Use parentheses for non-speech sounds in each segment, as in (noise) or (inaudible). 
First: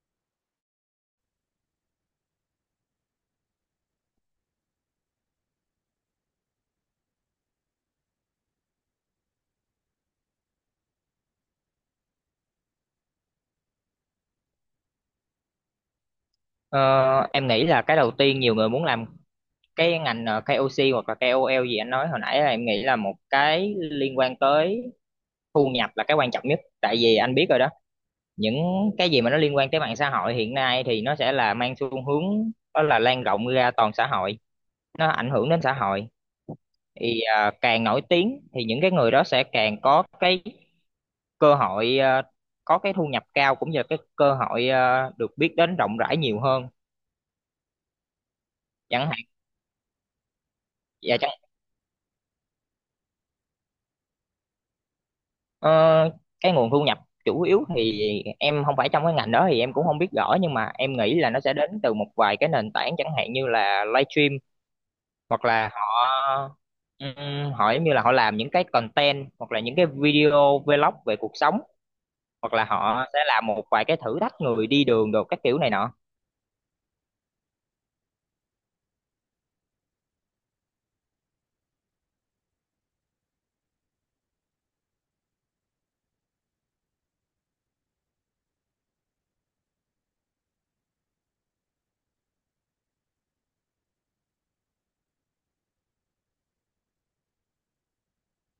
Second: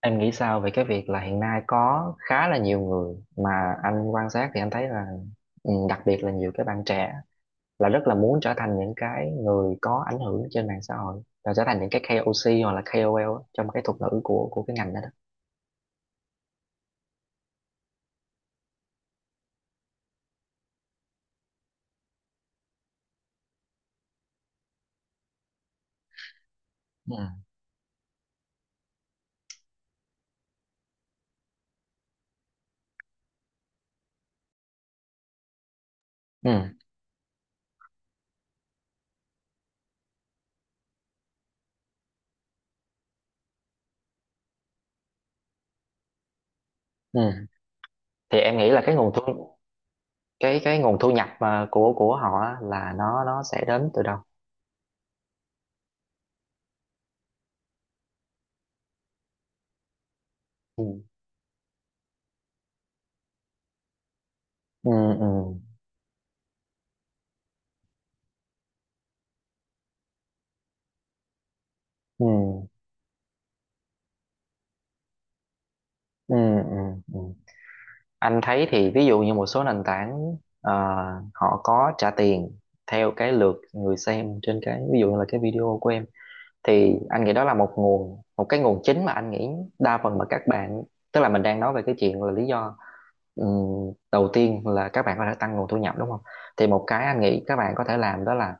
Em nghĩ sao về cái việc là hiện nay có khá là nhiều người mà anh quan sát thì anh thấy là đặc biệt là nhiều cái bạn trẻ là rất là muốn trở thành những cái người có ảnh hưởng trên mạng xã hội là trở thành những cái KOC hoặc là KOL á, trong cái thuật ngữ của cái ngành đó đó. Ờ, em nghĩ là cái đầu tiên nhiều người muốn làm cái ngành KOC hoặc là KOL gì anh nói hồi nãy là em nghĩ là một cái liên quan tới thu nhập là cái quan trọng nhất. Tại Ừ. vì anh biết rồi đó, những cái gì mà nó liên quan tới mạng xã hội hiện nay thì nó sẽ là mang xu hướng đó là lan rộng ra toàn xã hội, nó ảnh hưởng đến xã hội. Ừ. Thì càng nổi tiếng thì những cái người đó sẽ càng có cái cơ hội có cái thu nhập cao cũng như là cái cơ hội được biết đến rộng rãi nhiều hơn Ừ. Thì em nghĩ là cái chẳng nguồn hạn. thu cái cái nguồn thu Và nhập mà của họ á, là nó sẽ đến từ đâu? Ờ, cái nguồn thu nhập chủ yếu thì em không phải trong cái ngành đó thì em cũng không biết rõ, nhưng mà Ừ. em nghĩ là nó sẽ đến từ một vài cái nền tảng chẳng hạn như là livestream, Ừ. hoặc Ừ. là họ họ giống như là họ làm những cái content hoặc là những cái video vlog về cuộc sống, Ừ. hoặc là họ sẽ làm một vài cái thử thách người đi đường đồ các kiểu này nọ. Ừ. Ừ. Ừ. Anh thấy thì ví dụ như một số nền tảng ờ, họ có trả tiền theo cái lượt người xem trên cái ví dụ như là cái video của em, thì anh nghĩ đó là một cái nguồn chính mà anh nghĩ đa phần mà các bạn, tức là mình đang nói về cái chuyện là lý do đầu tiên là các bạn có thể tăng nguồn thu nhập đúng không, thì một cái anh nghĩ các bạn có thể làm đó là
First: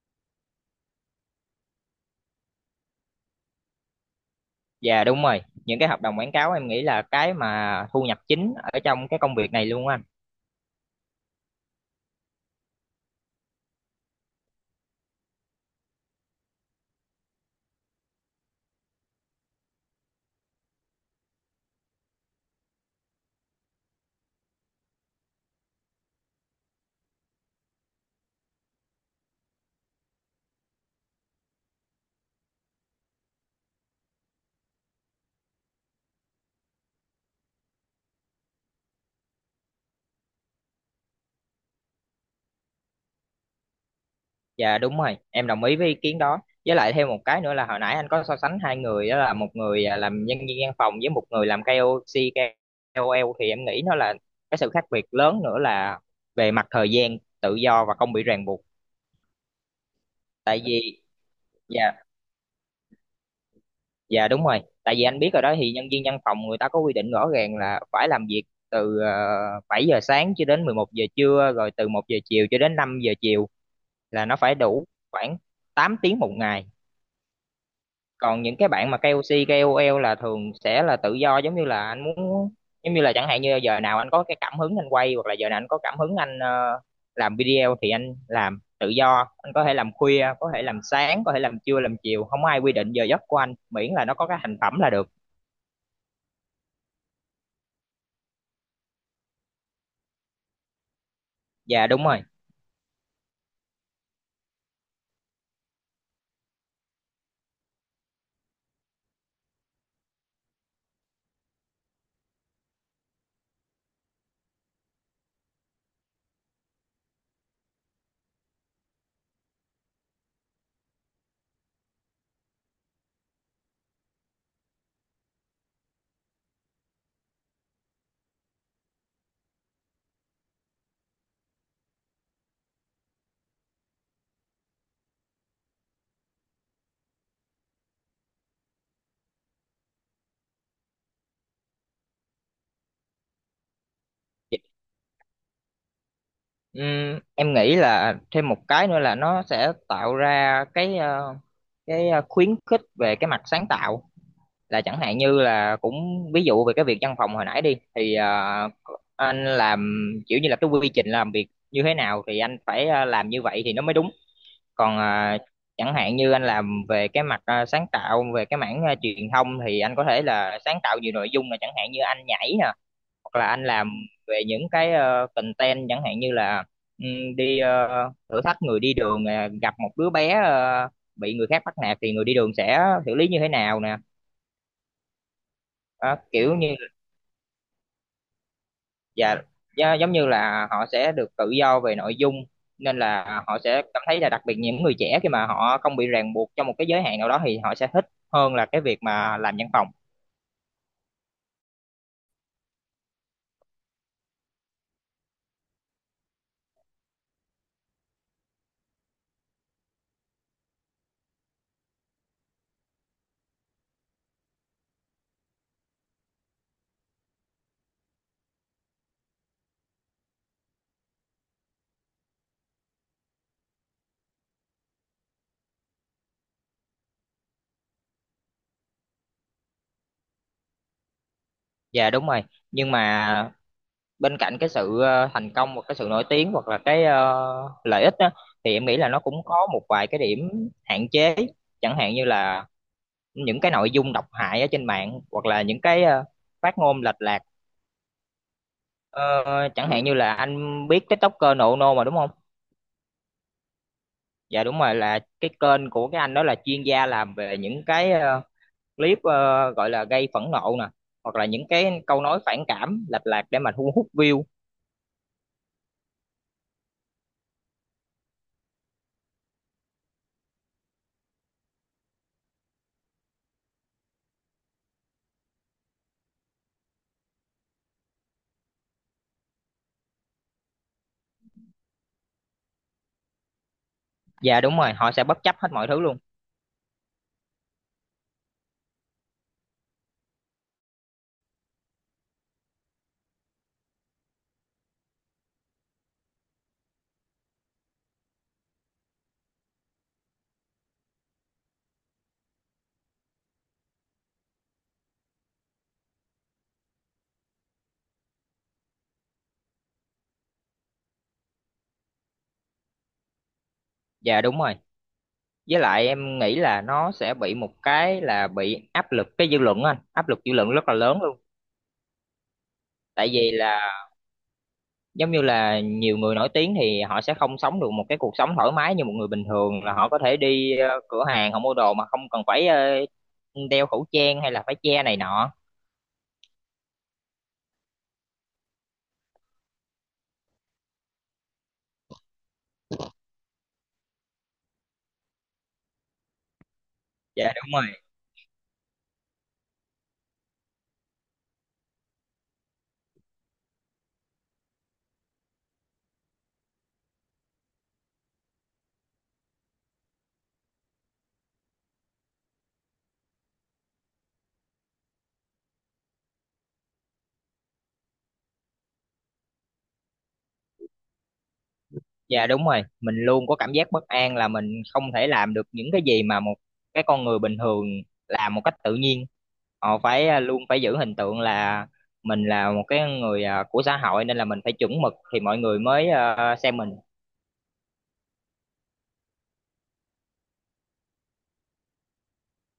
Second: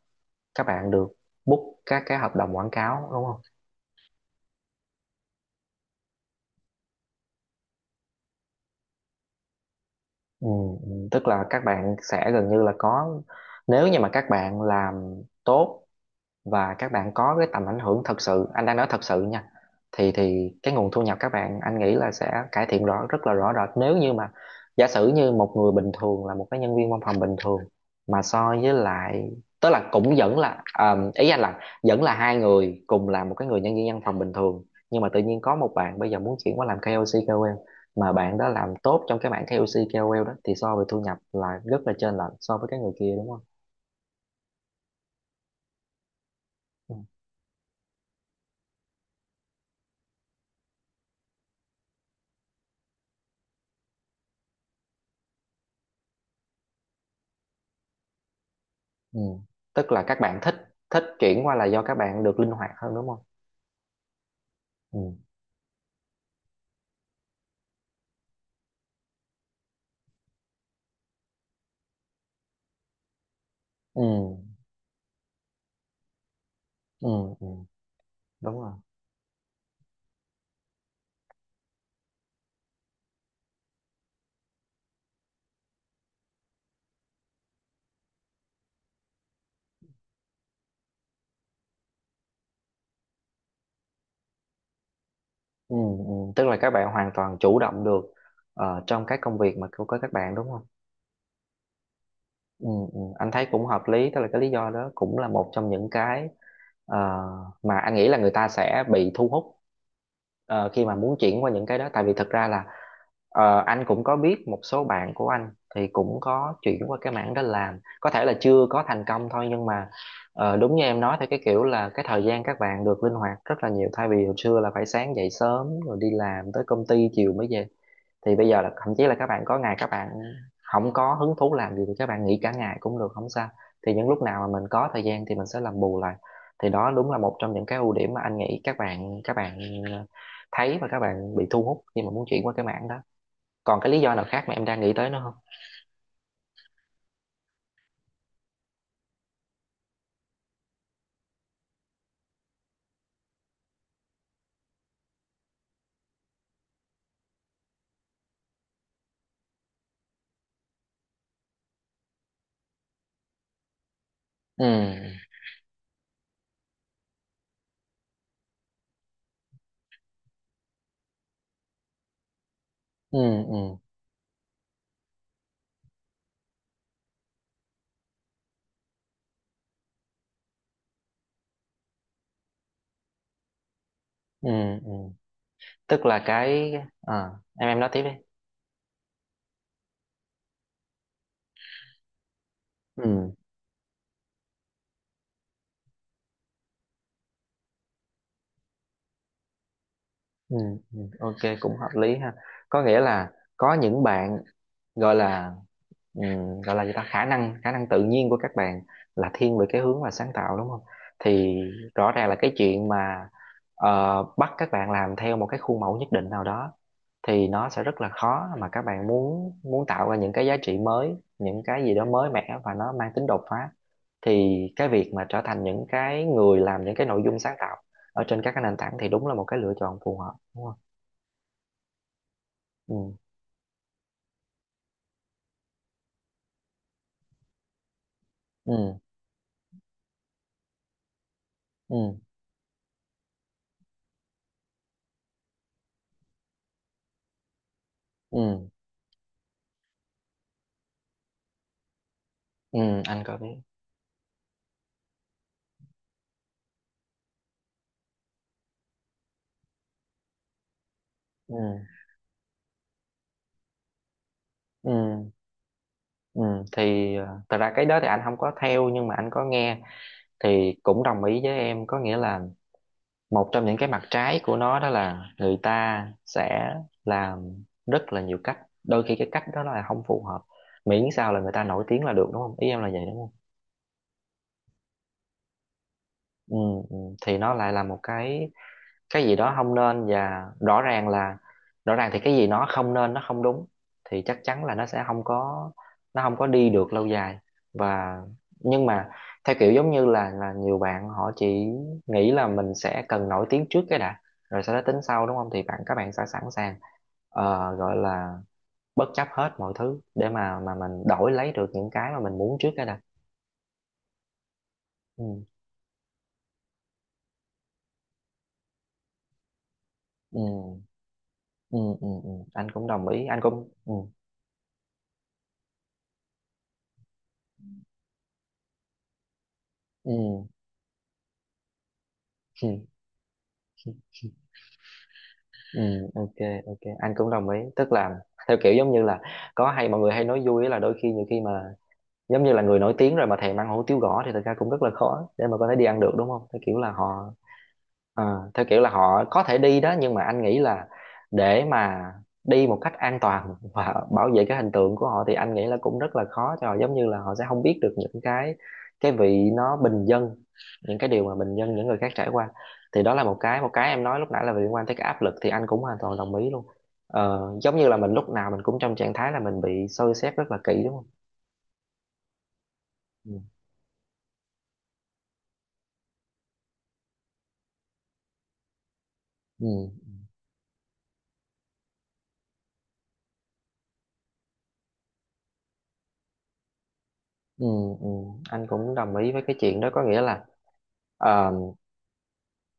các bạn được book các cái hợp đồng quảng cáo đúng không. Dạ đúng rồi, những cái hợp đồng quảng cáo em nghĩ là cái mà thu nhập chính ở trong cái công việc này luôn á anh. Tức là các bạn sẽ gần như là có, nếu như mà các bạn làm tốt và các bạn có cái tầm ảnh hưởng thật sự, anh đang nói thật sự nha, thì cái nguồn thu nhập các bạn anh nghĩ là sẽ cải thiện rất là rõ rệt, nếu như mà giả sử như một người bình thường là một cái nhân viên văn phòng bình thường mà so với lại, tức là cũng vẫn là à, ý anh là vẫn là hai người cùng là một cái người nhân viên văn phòng bình thường, nhưng mà tự nhiên có một bạn bây giờ muốn chuyển qua làm KOC KOL, mà bạn đó làm tốt trong cái mảng KOC KOL đó thì so về thu nhập là rất là trên lệch so với cái người kia đúng không. Dạ đúng rồi, em đồng ý với ý kiến đó. Với lại Ừ. thêm một cái nữa là hồi nãy anh có so sánh hai người đó là một người làm nhân viên văn phòng với một người làm KOC, KOL thì em nghĩ nó là cái sự khác biệt lớn nữa là về mặt thời gian tự do và không bị ràng buộc. Ừ. Tức là các bạn thích Tại vì thích chuyển qua là do dạ các bạn được linh hoạt hơn đúng không. dạ đúng rồi. Tại vì Ừ. anh biết rồi đó thì nhân viên văn phòng người ta có quy định rõ ràng là phải làm việc từ 7 giờ sáng cho đến 11 giờ trưa rồi từ 1 giờ chiều cho đến 5 giờ chiều, Ừ. là nó phải đủ khoảng 8 tiếng một ngày. Ừ. Ừ. Còn những Đúng cái rồi. bạn mà KOC, KOL là thường sẽ là tự do, giống như là anh muốn, giống như là chẳng hạn như giờ nào anh có cái cảm hứng anh quay hoặc là giờ nào anh có cảm hứng anh làm video thì anh làm tự do, anh có thể làm khuya, có thể làm sáng, có thể làm trưa, làm chiều, không ai quy định giờ giấc của anh miễn là nó có cái thành phẩm là được. Ừ. Ừ. Tức là các bạn hoàn toàn chủ động được trong các công việc mà của các bạn đúng không. Dạ đúng rồi. Ừ, ừ, anh thấy cũng hợp lý, tức là cái lý do đó cũng là một trong những cái ờ, mà anh nghĩ là người ta sẽ bị thu hút khi mà muốn chuyển qua những cái đó, tại vì thật ra là anh cũng có biết một số bạn của anh thì cũng có chuyển qua cái mảng đó làm, có thể là chưa có thành công thôi nhưng mà đúng như em nói, thì cái kiểu là cái thời gian các bạn được linh hoạt rất là nhiều, thay vì hồi xưa là phải sáng dậy sớm rồi đi làm tới công ty chiều mới về, thì bây giờ là thậm chí là các bạn có ngày các bạn không có hứng thú làm gì thì các bạn nghỉ cả ngày cũng được không sao, thì những lúc nào mà mình có thời gian thì mình sẽ làm bù lại, thì đó đúng là một trong những cái ưu điểm mà anh nghĩ các bạn thấy và các bạn bị thu hút khi mà muốn chuyển qua cái mảng đó. Còn cái lý do nào khác mà em đang nghĩ tới nữa không? Em nghĩ là thêm một cái nữa là nó sẽ tạo ra cái khuyến khích về cái mặt sáng tạo, là chẳng hạn như là cũng ví dụ về cái việc văn phòng hồi nãy đi thì anh làm kiểu như là cái quy trình làm việc như thế nào thì anh phải làm như vậy thì nó mới đúng. Còn Ừ. Chẳng hạn như anh làm về cái mặt sáng tạo về cái mảng truyền thông thì anh có thể là sáng tạo nhiều nội dung, là chẳng hạn như anh nhảy nè, Ừ. hoặc là anh Ừ. làm về những cái content chẳng hạn như là đi thử thách người đi đường nè, gặp một đứa bé bị người khác bắt nạt thì người đi đường sẽ xử lý như thế nào nè. Ừ. Ừ. Tức Đó, là kiểu như. cái à, em nói tiếp đi. Dạ, dạ, giống như là họ sẽ được tự do về nội dung nên Ừ. là họ sẽ cảm thấy là đặc biệt những người trẻ khi mà họ không bị ràng buộc trong một cái giới hạn nào đó thì họ sẽ thích hơn là cái việc mà làm văn phòng. Ừ. Ừ, ok cũng hợp lý ha, có nghĩa là có những bạn gọi là gọi là gì ta, khả năng tự nhiên của các bạn là thiên về cái hướng là sáng tạo đúng không, thì rõ ràng là cái chuyện mà bắt các bạn làm theo một cái khuôn mẫu nhất định nào đó thì nó sẽ rất là khó mà các bạn muốn muốn tạo ra những cái giá trị mới, những cái gì đó mới mẻ và nó mang tính đột phá, thì cái việc mà trở thành những cái người làm những cái nội dung sáng tạo ở trên các cái nền tảng thì đúng là một cái lựa chọn phù hợp đúng không. Dạ đúng rồi. Nhưng Ừ. mà bên cạnh cái sự thành công hoặc cái sự nổi tiếng hoặc là cái lợi ích đó, thì em Ừ. nghĩ là nó cũng có một vài cái điểm hạn chế, chẳng hạn Ừ. như là những cái nội dung độc hại ở trên mạng hoặc là những cái phát ngôn lệch lạc. Ừ. Ờ, Chẳng hạn như là anh biết TikToker nộ nô mà đúng không? Ừ, anh có biết. Dạ đúng rồi, là cái kênh của cái anh đó là chuyên gia làm về những cái clip gọi là gây phẫn nộ nè, hoặc là Ừ. những cái câu nói phản cảm lệch lạc để mà thu hút view. Ừ. Ừ, thì thật ra cái đó thì anh không có theo nhưng mà anh có nghe, thì cũng đồng ý với em, có nghĩa là một trong những cái mặt trái của nó đó là người ta sẽ làm rất là nhiều cách, đôi khi cái cách đó là không phù hợp, miễn sao là người ta nổi tiếng là được đúng không, ý em là vậy đúng Dạ đúng rồi, họ sẽ bất chấp hết mọi thứ luôn. không. Ừ, ừ, thì nó lại là một cái gì đó không nên, và rõ ràng thì cái gì nó không nên nó không đúng thì chắc chắn là nó không có đi được lâu dài, và nhưng mà theo kiểu giống như là nhiều bạn họ chỉ nghĩ là mình sẽ cần nổi tiếng trước cái đã, rồi sau đó tính sau đúng không, thì các bạn sẽ sẵn sàng gọi là bất chấp hết mọi thứ để mà mình đổi lấy được những cái mà mình muốn trước cái đã. Dạ đúng rồi, Ừ. với lại em nghĩ là nó sẽ bị một cái là bị áp lực cái dư luận á anh, áp lực Ừ. dư luận rất là lớn luôn. Ừ. Ừ. Ừ. Ừ, anh cũng đồng ý, Tại anh vì cũng ừ. là giống như là nhiều người nổi tiếng thì họ sẽ không sống được một cái cuộc sống thoải mái như một người bình thường, là họ có thể Ừ. đi cửa hàng họ mua đồ mà không cần phải Ừ. Đeo khẩu trang hay là phải che này nọ. Ừ, ok, ok, anh cũng đồng ý, tức là theo kiểu giống như là có, hay mọi người hay nói vui á là đôi khi nhiều khi mà giống như là người nổi tiếng rồi mà thèm ăn hủ tiếu gõ thì thật ra cũng rất là khó để mà có thể đi ăn được đúng không, theo kiểu là họ Dạ đúng rồi. ờ, theo kiểu là họ có thể đi đó nhưng mà anh nghĩ là để mà đi một cách an toàn (laughs) và bảo vệ cái hình tượng của họ thì anh nghĩ là cũng rất là khó cho họ, giống như là họ sẽ không biết được những cái vị nó bình dân, những cái điều mà bình dân những người khác trải qua, thì đó là một cái em nói lúc nãy là liên quan tới cái áp lực, thì anh cũng hoàn toàn đồng ý luôn, giống như là mình lúc nào mình cũng trong trạng thái là mình bị soi xét rất là kỹ đúng không. Dạ đúng rồi, mình Ừ, luôn có cảm giác bất an là mình không thể làm được những cái gì mà một cái con người bình thường làm một cách tự nhiên. ừ, Họ phải luôn phải giữ hình tượng là mình là một cái người của xã hội nên là mình phải chuẩn mực thì mọi người mới xem mình. ừ, ừ, anh cũng đồng ý với cái chuyện đó, có nghĩa là ờ,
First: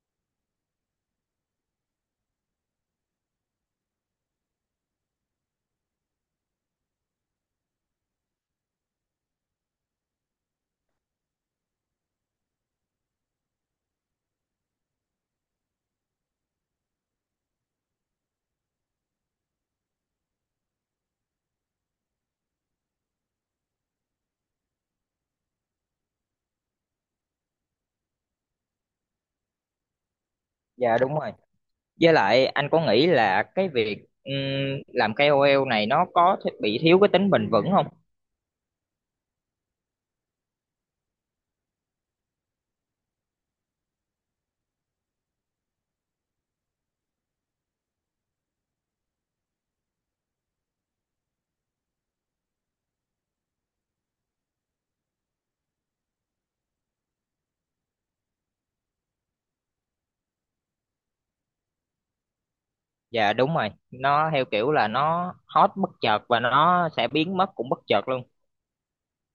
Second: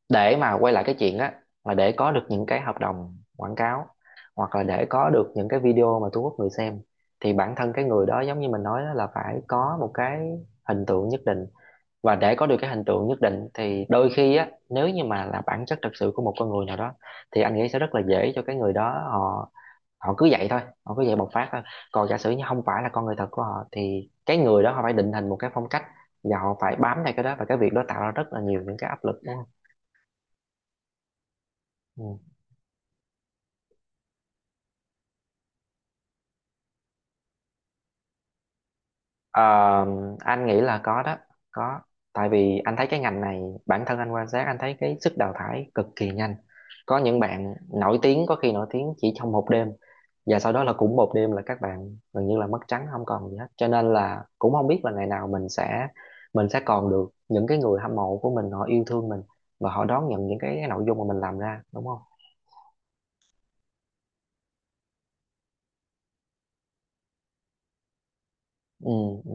để mà quay lại cái chuyện á, là để có được những cái hợp đồng quảng cáo hoặc là để có được những cái video mà thu hút người xem, thì bản thân cái người đó giống như mình nói đó là phải có một cái hình tượng nhất định, và để có được cái hình tượng nhất định thì đôi khi á, nếu như mà là bản chất thật sự của một con người nào đó thì anh nghĩ sẽ rất là dễ cho cái người đó, họ họ cứ vậy thôi, họ cứ vậy bộc phát thôi, còn giả sử như không phải là con người thật của họ thì cái người đó họ phải định hình một cái phong cách và họ phải bám theo cái đó, và cái việc đó tạo ra rất là nhiều những cái áp lực đúng. Dạ đúng rồi. Với lại anh có nghĩ là cái việc làm KOL này nó có bị thiếu cái tính bền vững không? Ờ, anh nghĩ là có đó, có, tại vì anh thấy cái ngành này, bản thân anh quan sát anh thấy cái sức đào thải cực kỳ nhanh, có những bạn nổi tiếng có khi nổi tiếng chỉ trong một đêm và sau đó là cũng một đêm là các bạn gần như là mất trắng không còn gì hết, cho nên là cũng không biết là ngày nào mình sẽ còn được những cái người hâm mộ của mình họ yêu thương mình và họ đón nhận những cái nội dung mà mình làm ra đúng không. Dạ đúng rồi, nó theo kiểu là nó hot bất chợt và nó sẽ biến mất cũng bất chợt luôn. Ừ, ừ.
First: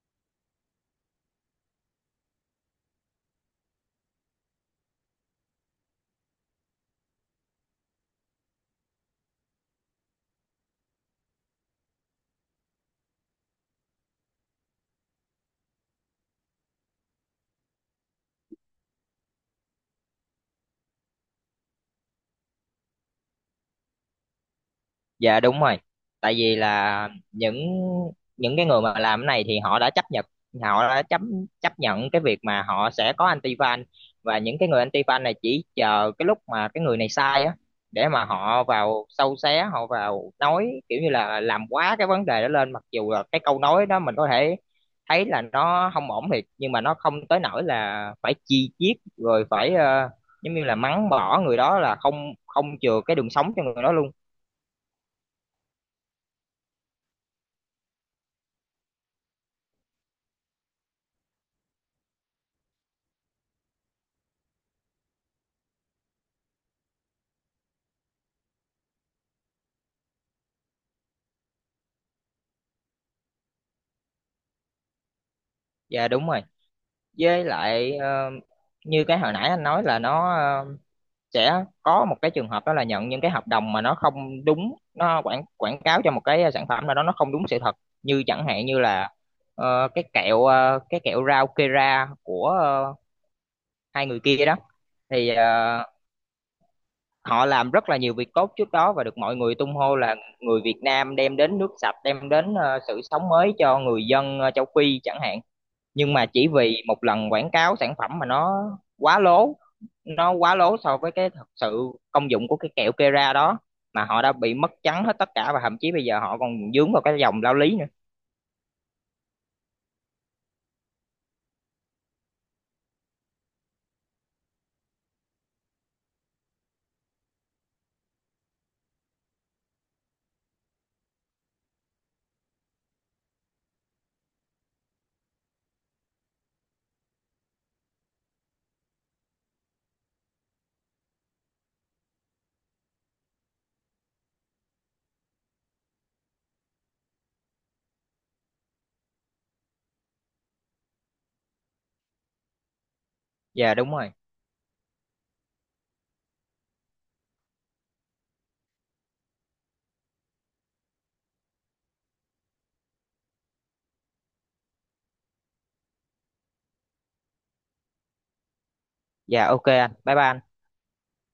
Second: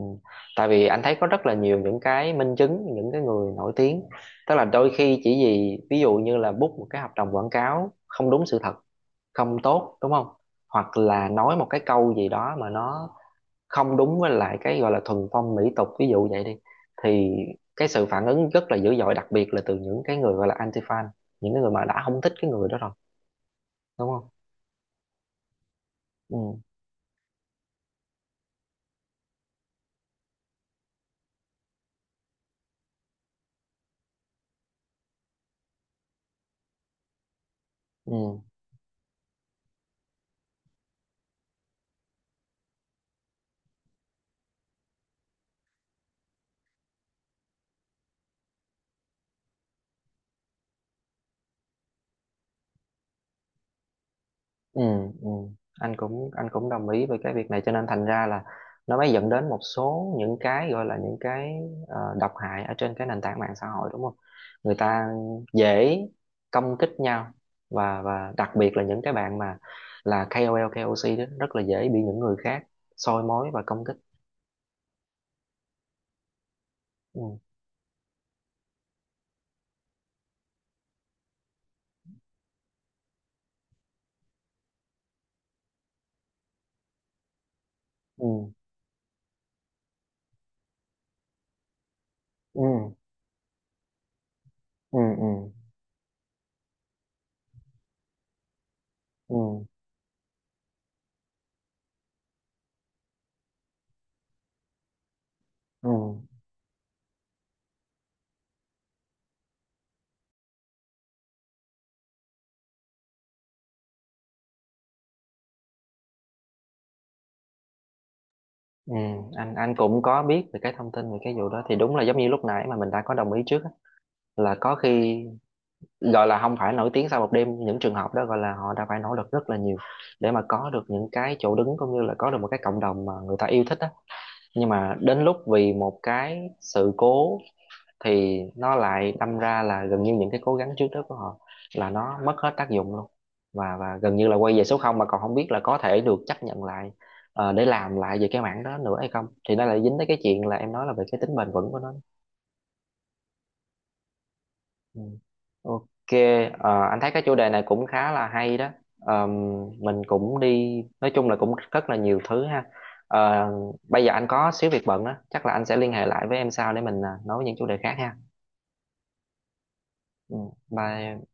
Tại vì anh thấy có rất là nhiều những cái minh chứng những cái người nổi tiếng, tức là đôi khi chỉ vì ví dụ như là book một cái hợp đồng quảng cáo không đúng sự thật, không tốt đúng không, hoặc là nói một cái câu gì đó mà nó không đúng với lại cái gọi là thuần phong mỹ tục, ví dụ vậy đi, thì cái sự phản ứng rất là dữ dội, đặc biệt là từ những cái người gọi là anti fan, những cái người mà đã không thích cái người đó rồi đúng không. Dạ đúng rồi, tại vì Ừ, là những cái người mà làm cái này thì họ đã chấp nhận họ đã chấp chấp nhận cái việc mà họ sẽ có anti fan, và những cái người anti fan này chỉ chờ cái lúc mà cái người này sai á, để mà ừ. họ vào sâu xé, họ vào nói kiểu như là làm quá cái vấn đề đó lên, mặc dù là cái câu nói đó mình có thể thấy là nó không ổn thiệt nhưng mà nó không tới nỗi là phải chi chiết rồi phải giống như là mắng bỏ người đó, là không không chừa cái đường sống cho người đó luôn. Ừ, ừ, anh cũng đồng ý với cái việc này, cho nên thành ra là nó mới dẫn đến một số những cái gọi là những cái độc hại ở trên cái nền tảng mạng xã hội đúng không, người ta dễ công kích nhau, và đặc biệt là những cái bạn mà là KOL KOC đó rất là dễ bị những người khác soi mói và công kích. Dạ đúng rồi, Ừ. với lại như cái hồi nãy anh nói là nó sẽ có một cái trường hợp đó là nhận những cái hợp đồng mà nó không đúng, nó quảng quảng cáo cho một cái sản phẩm nào đó nó không đúng sự thật, như Ừ. chẳng hạn như là cái kẹo rau Kera của Ừ. Hai người kia đó. Ừ. Thì Ừ. Họ làm rất là nhiều việc tốt trước đó và được mọi người Ừ. tung hô là người Việt Nam đem đến nước sạch, đem đến sự sống mới cho người dân châu Phi chẳng hạn, Ừ. nhưng mà chỉ vì một lần quảng cáo sản phẩm mà nó quá lố, nó quá lố so với cái thật sự công dụng của cái kẹo Kera đó, mà họ đã bị mất trắng hết tất cả và thậm chí bây giờ họ còn vướng vào cái dòng lao lý nữa. Ừ. anh cũng có biết về cái thông tin về cái vụ đó, thì đúng là giống như lúc nãy mà mình đã có đồng ý trước á, là có khi gọi là không phải nổi tiếng sau một đêm, những trường hợp đó gọi là họ đã phải nỗ lực rất là nhiều để mà có được những cái chỗ đứng cũng như là có được một cái cộng đồng mà người ta yêu thích á, nhưng mà đến lúc vì một cái sự cố thì nó lại đâm ra là gần như những cái cố gắng trước đó của họ là nó mất hết tác dụng luôn, và gần như là quay về số không, mà còn không biết là có thể được chấp nhận lại để làm lại về cái mảng đó nữa hay không, thì nó lại dính tới cái chuyện là em nói là về cái tính bền vững của nó. Dạ đúng rồi. Ừ. Ok, anh thấy cái chủ đề này cũng khá là hay đó. Ờm, mình cũng đi, nói chung là cũng rất là nhiều thứ ha. Ờ, Bây giờ anh có xíu việc bận á, chắc là anh sẽ liên hệ lại với em sau để mình à, nói những chủ đề khác ha. Dạ, ok anh bye Ừ, bye. bye.